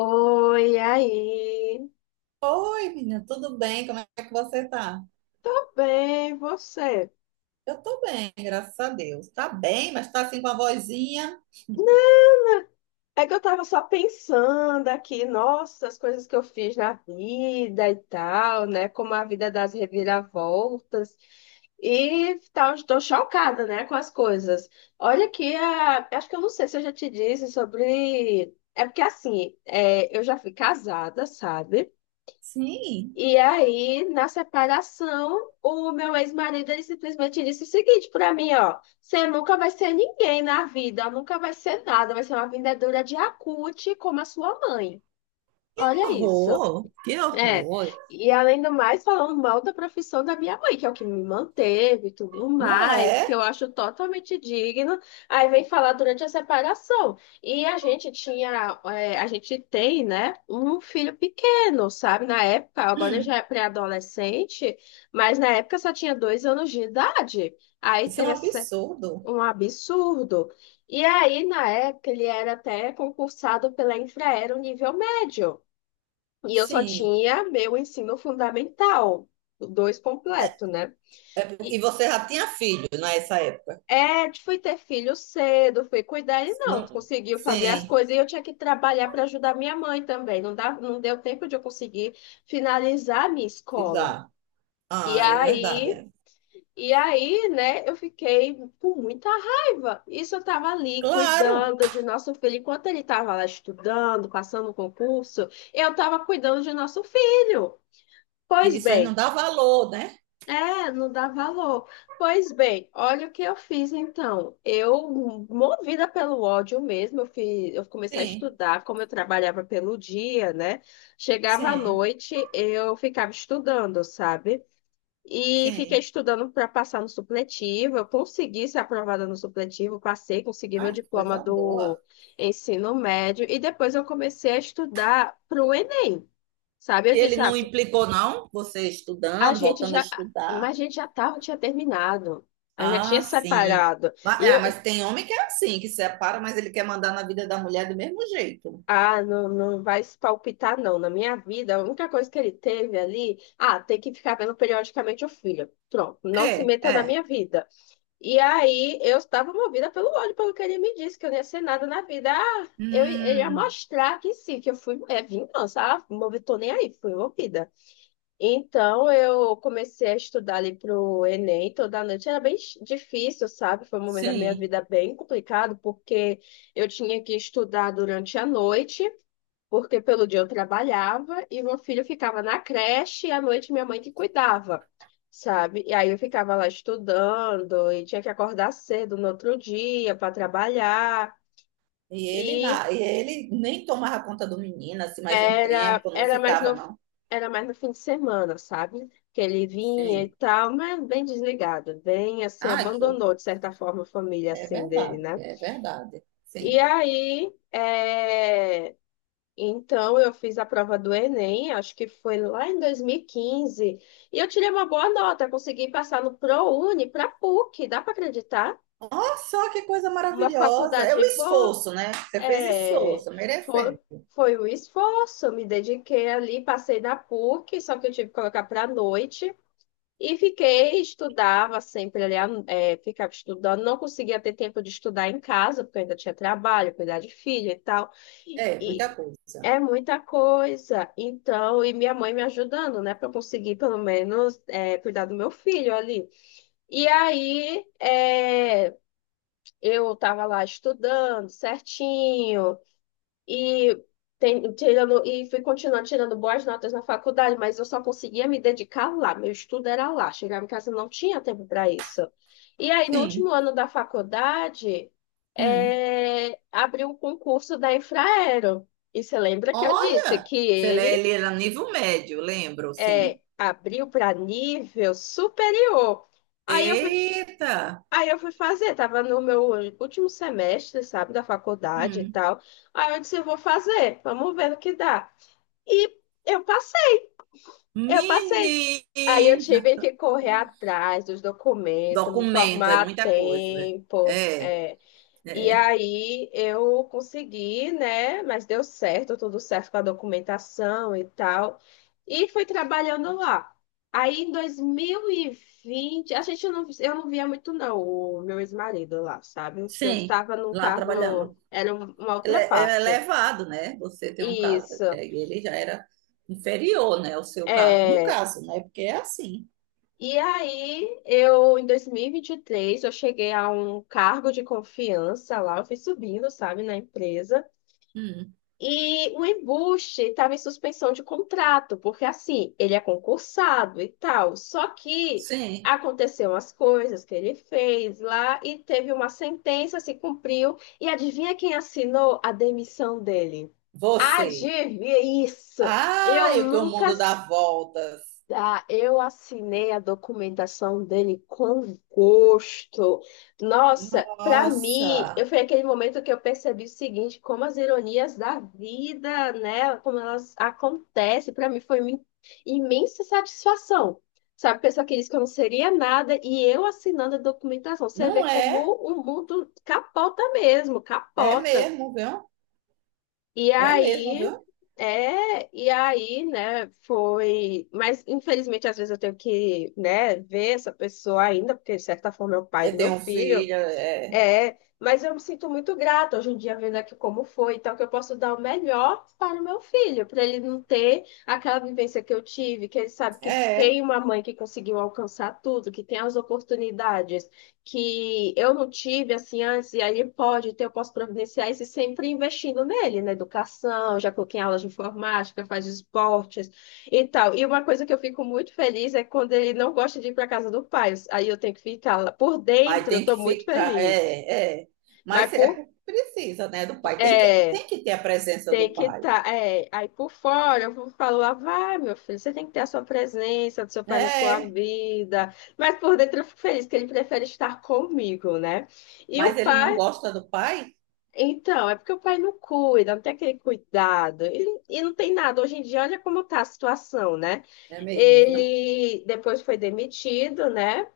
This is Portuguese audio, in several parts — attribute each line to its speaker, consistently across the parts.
Speaker 1: Oi, aí.
Speaker 2: Oi, menina, tudo bem? Como é que você tá?
Speaker 1: Tô bem, e você?
Speaker 2: Eu tô bem, graças a Deus. Tá bem, mas tá assim com a vozinha.
Speaker 1: É que eu tava só pensando aqui, nossa, as coisas que eu fiz na vida e tal, né? Como a vida das reviravoltas. E tal, estou chocada, né, com as coisas. Olha acho que eu não sei se eu já te disse sobre. É porque assim, eu já fui casada, sabe?
Speaker 2: Sim,
Speaker 1: E aí, na separação, o meu ex-marido ele simplesmente disse o seguinte para mim, ó, você nunca vai ser ninguém na vida, nunca vai ser nada, vai ser uma vendedora de acute como a sua mãe.
Speaker 2: que
Speaker 1: Olha isso.
Speaker 2: horror, que
Speaker 1: É,
Speaker 2: horror.
Speaker 1: e além do mais, falando mal da profissão da minha mãe, que é o que me manteve e tudo
Speaker 2: Não
Speaker 1: mais, que
Speaker 2: é?
Speaker 1: eu acho totalmente digno. Aí vem falar durante a separação. E a gente tem, né, um filho pequeno, sabe? Na época, agora já
Speaker 2: Hum,
Speaker 1: é pré-adolescente, mas na época só tinha 2 anos de idade. Aí
Speaker 2: isso é um
Speaker 1: teve essa-
Speaker 2: absurdo.
Speaker 1: Um absurdo. E aí, na época, ele era até concursado pela Infraero nível médio. E eu só
Speaker 2: Sim.
Speaker 1: tinha meu ensino fundamental, o dois completo, né?
Speaker 2: E
Speaker 1: E
Speaker 2: você já tinha filho nessa época?
Speaker 1: é, fui ter filho cedo, fui cuidar, ele não
Speaker 2: Não,
Speaker 1: conseguiu fazer as
Speaker 2: sim,
Speaker 1: coisas e eu tinha que trabalhar para ajudar minha mãe também. Não dá, não deu tempo de eu conseguir finalizar a minha escola.
Speaker 2: exato.
Speaker 1: E
Speaker 2: Ah, é verdade.
Speaker 1: aí,
Speaker 2: É.
Speaker 1: e aí, né, eu fiquei com muita raiva. Isso eu tava ali
Speaker 2: Claro,
Speaker 1: cuidando de nosso filho, enquanto ele tava lá estudando, passando o concurso, eu tava cuidando de nosso filho. Pois
Speaker 2: isso aí não
Speaker 1: bem.
Speaker 2: dá valor, né?
Speaker 1: É, não dá valor. Pois bem, olha o que eu fiz então. Eu, movida pelo ódio mesmo, eu comecei a
Speaker 2: Sim,
Speaker 1: estudar, como eu trabalhava pelo dia, né? Chegava à
Speaker 2: sim,
Speaker 1: noite, eu ficava estudando, sabe? E fiquei
Speaker 2: sim.
Speaker 1: estudando para passar no supletivo. Eu consegui ser aprovada no supletivo, passei, consegui meu
Speaker 2: Ai, que
Speaker 1: diploma
Speaker 2: coisa boa.
Speaker 1: do ensino médio. E depois eu comecei a estudar para o Enem. Sabe,
Speaker 2: E
Speaker 1: eu
Speaker 2: ele
Speaker 1: disse, ah,
Speaker 2: não implicou, não? Você
Speaker 1: a
Speaker 2: estudando,
Speaker 1: gente
Speaker 2: voltando a
Speaker 1: já, mas
Speaker 2: estudar.
Speaker 1: a gente já tinha terminado. A gente já tinha
Speaker 2: Ah, sim.
Speaker 1: separado.
Speaker 2: Mas,
Speaker 1: E
Speaker 2: ah,
Speaker 1: eu,
Speaker 2: mas tem homem que é assim, que separa, mas ele quer mandar na vida da mulher do mesmo jeito.
Speaker 1: não, não vai se palpitar, não. Na minha vida, a única coisa que ele teve ali, tem que ficar vendo periodicamente o filho. Pronto, não se
Speaker 2: É,
Speaker 1: meta na
Speaker 2: é.
Speaker 1: minha vida. E aí eu estava movida pelo ódio, pelo que ele me disse, que eu não ia ser nada na vida. Ah, ele ia
Speaker 2: Hum,
Speaker 1: mostrar que sim, que eu fui, é vingança. Ah, movi, tô nem aí, fui envolvida. Então, eu comecei a estudar ali pro Enem toda noite. Era bem difícil, sabe? Foi um momento da minha
Speaker 2: sim.
Speaker 1: vida bem complicado, porque eu tinha que estudar durante a noite, porque pelo dia eu trabalhava e meu filho ficava na creche e à noite minha mãe que cuidava, sabe? E aí eu ficava lá estudando e tinha que acordar cedo no outro dia para trabalhar.
Speaker 2: E ele nem tomava conta do menino, assim, mais um
Speaker 1: Era,
Speaker 2: tempo, não
Speaker 1: era mais
Speaker 2: ficava,
Speaker 1: no,
Speaker 2: não.
Speaker 1: era mais no fim de semana, sabe? Que ele vinha e
Speaker 2: Sim.
Speaker 1: tal, mas bem desligado, bem assim,
Speaker 2: Ah, que eu-
Speaker 1: abandonou de certa forma a família
Speaker 2: é
Speaker 1: assim dele,
Speaker 2: verdade,
Speaker 1: né?
Speaker 2: é verdade.
Speaker 1: E
Speaker 2: Sim.
Speaker 1: aí, então eu fiz a prova do Enem, acho que foi lá em 2015 e eu tirei uma boa nota, consegui passar no ProUni, para PUC, dá para acreditar?
Speaker 2: Olha só que coisa
Speaker 1: Uma
Speaker 2: maravilhosa. É o
Speaker 1: faculdade boa.
Speaker 2: esforço, né? Você fez
Speaker 1: É,
Speaker 2: esforço,
Speaker 1: foi,
Speaker 2: merecendo.
Speaker 1: foi o esforço, me dediquei ali, passei na PUC, só que eu tive que colocar para a noite e estudava sempre ali, ficava estudando, não conseguia ter tempo de estudar em casa, porque eu ainda tinha trabalho, cuidar de filho e tal.
Speaker 2: É, muita
Speaker 1: E
Speaker 2: coisa.
Speaker 1: é muita coisa. Então, e minha mãe me ajudando, né, para eu conseguir pelo menos cuidar do meu filho ali. E aí, eu estava lá estudando certinho. E, e fui continuar tirando boas notas na faculdade, mas eu só conseguia me dedicar lá. Meu estudo era lá. Chegava em casa, não tinha tempo para isso. E aí, no último
Speaker 2: Sim.
Speaker 1: ano da faculdade,
Speaker 2: Hum.
Speaker 1: abriu o concurso da Infraero. E você lembra que eu disse
Speaker 2: Olha,
Speaker 1: que
Speaker 2: se ele
Speaker 1: ele
Speaker 2: ele era nível médio, lembro, sim.
Speaker 1: abriu para nível superior. Aí eu fui,
Speaker 2: Eita!
Speaker 1: aí eu fui fazer, tava no meu último semestre, sabe, da faculdade e
Speaker 2: Hum.
Speaker 1: tal. Aí eu disse, eu vou fazer, vamos ver no que dá. E eu passei, eu passei. Aí eu tive
Speaker 2: Menina!
Speaker 1: que correr atrás dos documentos, me
Speaker 2: Documento, é
Speaker 1: formar a
Speaker 2: muita coisa.
Speaker 1: tempo.
Speaker 2: É,
Speaker 1: É. E
Speaker 2: é.
Speaker 1: aí eu consegui, né? Mas deu certo, tudo certo com a documentação e tal. E fui trabalhando lá. Aí em 2020 a gente não, eu não via muito não o meu ex-marido lá, sabe? Porque eu
Speaker 2: Sim,
Speaker 1: estava num
Speaker 2: lá
Speaker 1: cargo,
Speaker 2: trabalhando.
Speaker 1: era uma
Speaker 2: Ele
Speaker 1: outra
Speaker 2: é
Speaker 1: parte.
Speaker 2: elevado, né? Você tem um caso,
Speaker 1: Isso.
Speaker 2: é, e ele já era inferior, né? O seu caso. No
Speaker 1: É.
Speaker 2: caso, né? Porque é assim.
Speaker 1: E aí, em dois mil e vinte e três eu cheguei a um cargo de confiança lá, eu fui subindo, sabe, na empresa.
Speaker 2: Hum,
Speaker 1: E o embuste estava em suspensão de contrato, porque assim, ele é concursado e tal. Só que
Speaker 2: sim,
Speaker 1: aconteceu umas coisas que ele fez lá e teve uma sentença, se cumpriu. E adivinha quem assinou a demissão dele?
Speaker 2: você.
Speaker 1: Adivinha isso?
Speaker 2: Ah,
Speaker 1: Eu
Speaker 2: eu que o
Speaker 1: nunca,
Speaker 2: mundo dá voltas.
Speaker 1: eu assinei a documentação dele com gosto. Nossa, para mim, eu
Speaker 2: Nossa,
Speaker 1: foi aquele momento que eu percebi o seguinte, como as ironias da vida, né, como elas acontecem, para mim foi uma imensa satisfação. Sabe, pessoa que disse que eu não seria nada e eu assinando a documentação. Você vê
Speaker 2: não
Speaker 1: como
Speaker 2: é?
Speaker 1: o mundo capota mesmo,
Speaker 2: É
Speaker 1: capota.
Speaker 2: mesmo, viu?
Speaker 1: E
Speaker 2: É mesmo,
Speaker 1: aí,
Speaker 2: viu?
Speaker 1: e aí, né, foi. Mas, infelizmente, às vezes eu tenho que, né, ver essa pessoa ainda, porque, de certa forma, é o pai do
Speaker 2: Eu
Speaker 1: meu
Speaker 2: tenho um
Speaker 1: filho.
Speaker 2: filho, é.
Speaker 1: É, mas eu me sinto muito grata hoje em dia vendo aqui como foi, então que eu posso dar o melhor para o meu filho, para ele não ter aquela vivência que eu tive, que ele sabe que
Speaker 2: É.
Speaker 1: tem uma mãe que conseguiu alcançar tudo, que tem as oportunidades que eu não tive assim antes, e aí ele pode ter, eu posso providenciar isso e sempre investindo nele, na educação, já coloquei em aulas de informática, faz esportes e tal. E uma coisa que eu fico muito feliz é quando ele não gosta de ir para casa do pai, aí eu tenho que ficar lá por
Speaker 2: Aí
Speaker 1: dentro, eu
Speaker 2: tem
Speaker 1: estou
Speaker 2: que
Speaker 1: muito
Speaker 2: ficar.
Speaker 1: feliz.
Speaker 2: É, é.
Speaker 1: Mas por,
Speaker 2: Precisa, né? Do pai. Tem que,
Speaker 1: é,
Speaker 2: tem que ter a presença do
Speaker 1: Tem que
Speaker 2: pai.
Speaker 1: estar. Aí por fora, eu vou falar, vai, meu filho, você tem que ter a sua presença do seu pai na sua
Speaker 2: É.
Speaker 1: vida. Mas por dentro eu fico feliz que ele prefere estar comigo, né? E o
Speaker 2: Mas ele não
Speaker 1: pai.
Speaker 2: gosta do pai?
Speaker 1: Então, é porque o pai não cuida, não tem aquele cuidado. E não tem nada. Hoje em dia, olha como está a situação, né?
Speaker 2: É mesmo, viu?
Speaker 1: Ele depois foi demitido, né?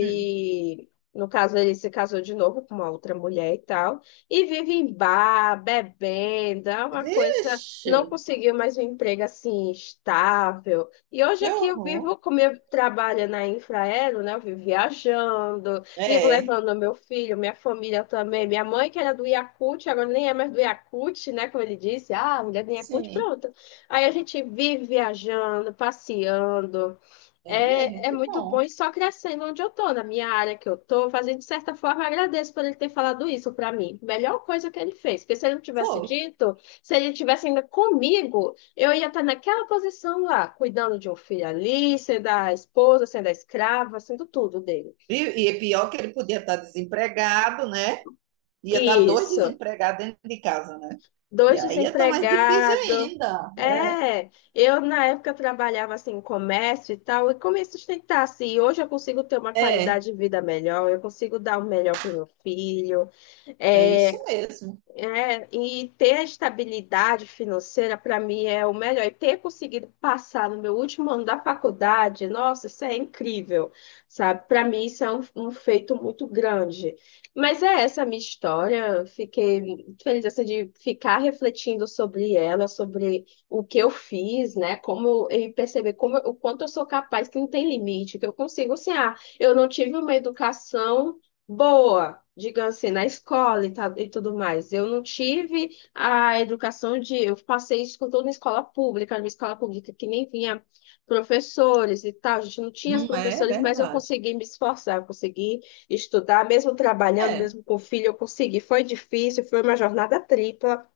Speaker 2: Hum.
Speaker 1: no caso, ele se casou de novo com uma outra mulher e tal. E vive em bar, bebendo, é uma coisa.
Speaker 2: Vixe,
Speaker 1: Não conseguiu mais um emprego assim estável. E hoje
Speaker 2: que
Speaker 1: aqui eu
Speaker 2: horror.
Speaker 1: vivo, como eu trabalho na Infraero, né? Eu vivo viajando, vivo
Speaker 2: É,
Speaker 1: levando meu filho, minha família também. Minha mãe, que era do Yakult, agora nem é mais do Yakult, né? Como ele disse, a mulher do Yakult,
Speaker 2: sim,
Speaker 1: pronto. Aí a gente vive viajando, passeando.
Speaker 2: é mesmo,
Speaker 1: É, é
Speaker 2: que
Speaker 1: muito bom e
Speaker 2: bom.
Speaker 1: só crescendo onde eu tô, na minha área que eu tô, fazendo de certa forma, agradeço por ele ter falado isso pra mim. Melhor coisa que ele fez, porque se ele não tivesse
Speaker 2: Foi.
Speaker 1: dito, se ele tivesse ainda comigo, eu ia estar naquela posição lá, cuidando de um filho ali, sendo a esposa, sendo a escrava, sendo tudo dele.
Speaker 2: E, e é pior que ele podia estar desempregado, né? Ia estar dois
Speaker 1: Isso.
Speaker 2: desempregados dentro de casa, né? E
Speaker 1: Dois
Speaker 2: aí ia estar mais difícil
Speaker 1: desempregados.
Speaker 2: ainda.
Speaker 1: É, eu na época trabalhava assim em comércio e tal, e como me sustentar assim. Hoje eu consigo ter uma
Speaker 2: É, é,
Speaker 1: qualidade de vida melhor, eu consigo dar o melhor para o meu filho.
Speaker 2: é
Speaker 1: é,
Speaker 2: isso mesmo.
Speaker 1: e ter a estabilidade financeira, para mim, é o melhor. E ter conseguido passar no meu último ano da faculdade, nossa, isso é incrível, sabe? Para mim, isso é um feito muito grande. Mas é essa a minha história. Fiquei muito feliz assim, de ficar refletindo sobre ela, sobre o que eu fiz, né? E perceber como, o quanto eu sou capaz, que não tem limite, que eu consigo, assim, eu não tive uma educação boa, digamos assim, na escola e, tal, e tudo mais. Eu não tive a educação de. Eu passei isso com tudo na escola pública que nem vinha professores e tal. A gente não tinha os
Speaker 2: Não é
Speaker 1: professores, mas eu
Speaker 2: verdade.
Speaker 1: consegui me esforçar, eu consegui estudar, mesmo trabalhando,
Speaker 2: É,
Speaker 1: mesmo com filho, eu consegui. Foi difícil, foi uma jornada tripla.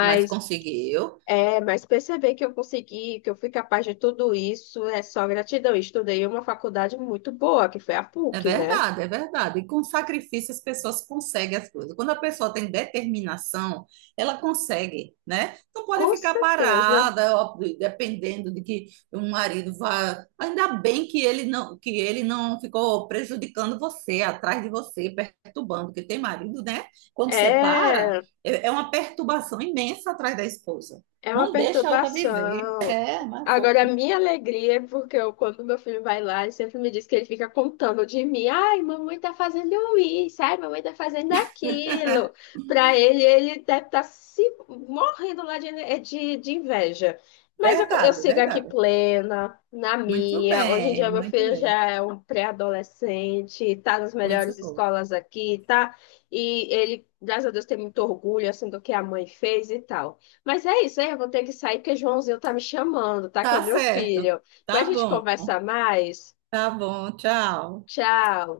Speaker 2: mas conseguiu.
Speaker 1: mas perceber que eu consegui, que eu fui capaz de tudo isso, é só gratidão. Eu estudei em uma faculdade muito boa, que foi a
Speaker 2: É
Speaker 1: PUC, né?
Speaker 2: verdade, é verdade. E com sacrifício as pessoas conseguem as coisas. Quando a pessoa tem determinação, ela consegue, né? Não pode
Speaker 1: Com
Speaker 2: ficar
Speaker 1: certeza.
Speaker 2: parada, ó, dependendo de que o marido vá. Ainda bem que ele não ficou prejudicando você, atrás de você, perturbando, porque tem marido, né? Quando separa,
Speaker 1: É,
Speaker 2: é uma perturbação imensa atrás da esposa.
Speaker 1: é uma
Speaker 2: Não deixa ela viver.
Speaker 1: perturbação.
Speaker 2: É, mas foi
Speaker 1: Agora, a minha alegria é porque eu, quando meu filho vai lá, ele sempre me diz que ele fica contando de mim. Ai, mamãe tá fazendo isso, ai, mamãe tá fazendo aquilo. Pra ele, ele deve estar se morrendo lá de inveja. Mas eu
Speaker 2: verdade, é
Speaker 1: sigo aqui
Speaker 2: verdade.
Speaker 1: plena, na
Speaker 2: Muito
Speaker 1: minha. Hoje em dia,
Speaker 2: bem,
Speaker 1: meu
Speaker 2: muito
Speaker 1: filho
Speaker 2: bem.
Speaker 1: já é um pré-adolescente, tá nas
Speaker 2: Coisa
Speaker 1: melhores
Speaker 2: boa.
Speaker 1: escolas aqui, tá? E ele, graças a Deus, tem muito orgulho, assim, do que a mãe fez e tal. Mas é isso, aí eu vou ter que sair porque Joãozinho tá me chamando, tá? Que é o
Speaker 2: Tá
Speaker 1: meu
Speaker 2: certo.
Speaker 1: filho.
Speaker 2: Tá
Speaker 1: Depois a gente
Speaker 2: bom.
Speaker 1: conversa mais.
Speaker 2: Tá bom. Tchau.
Speaker 1: Tchau.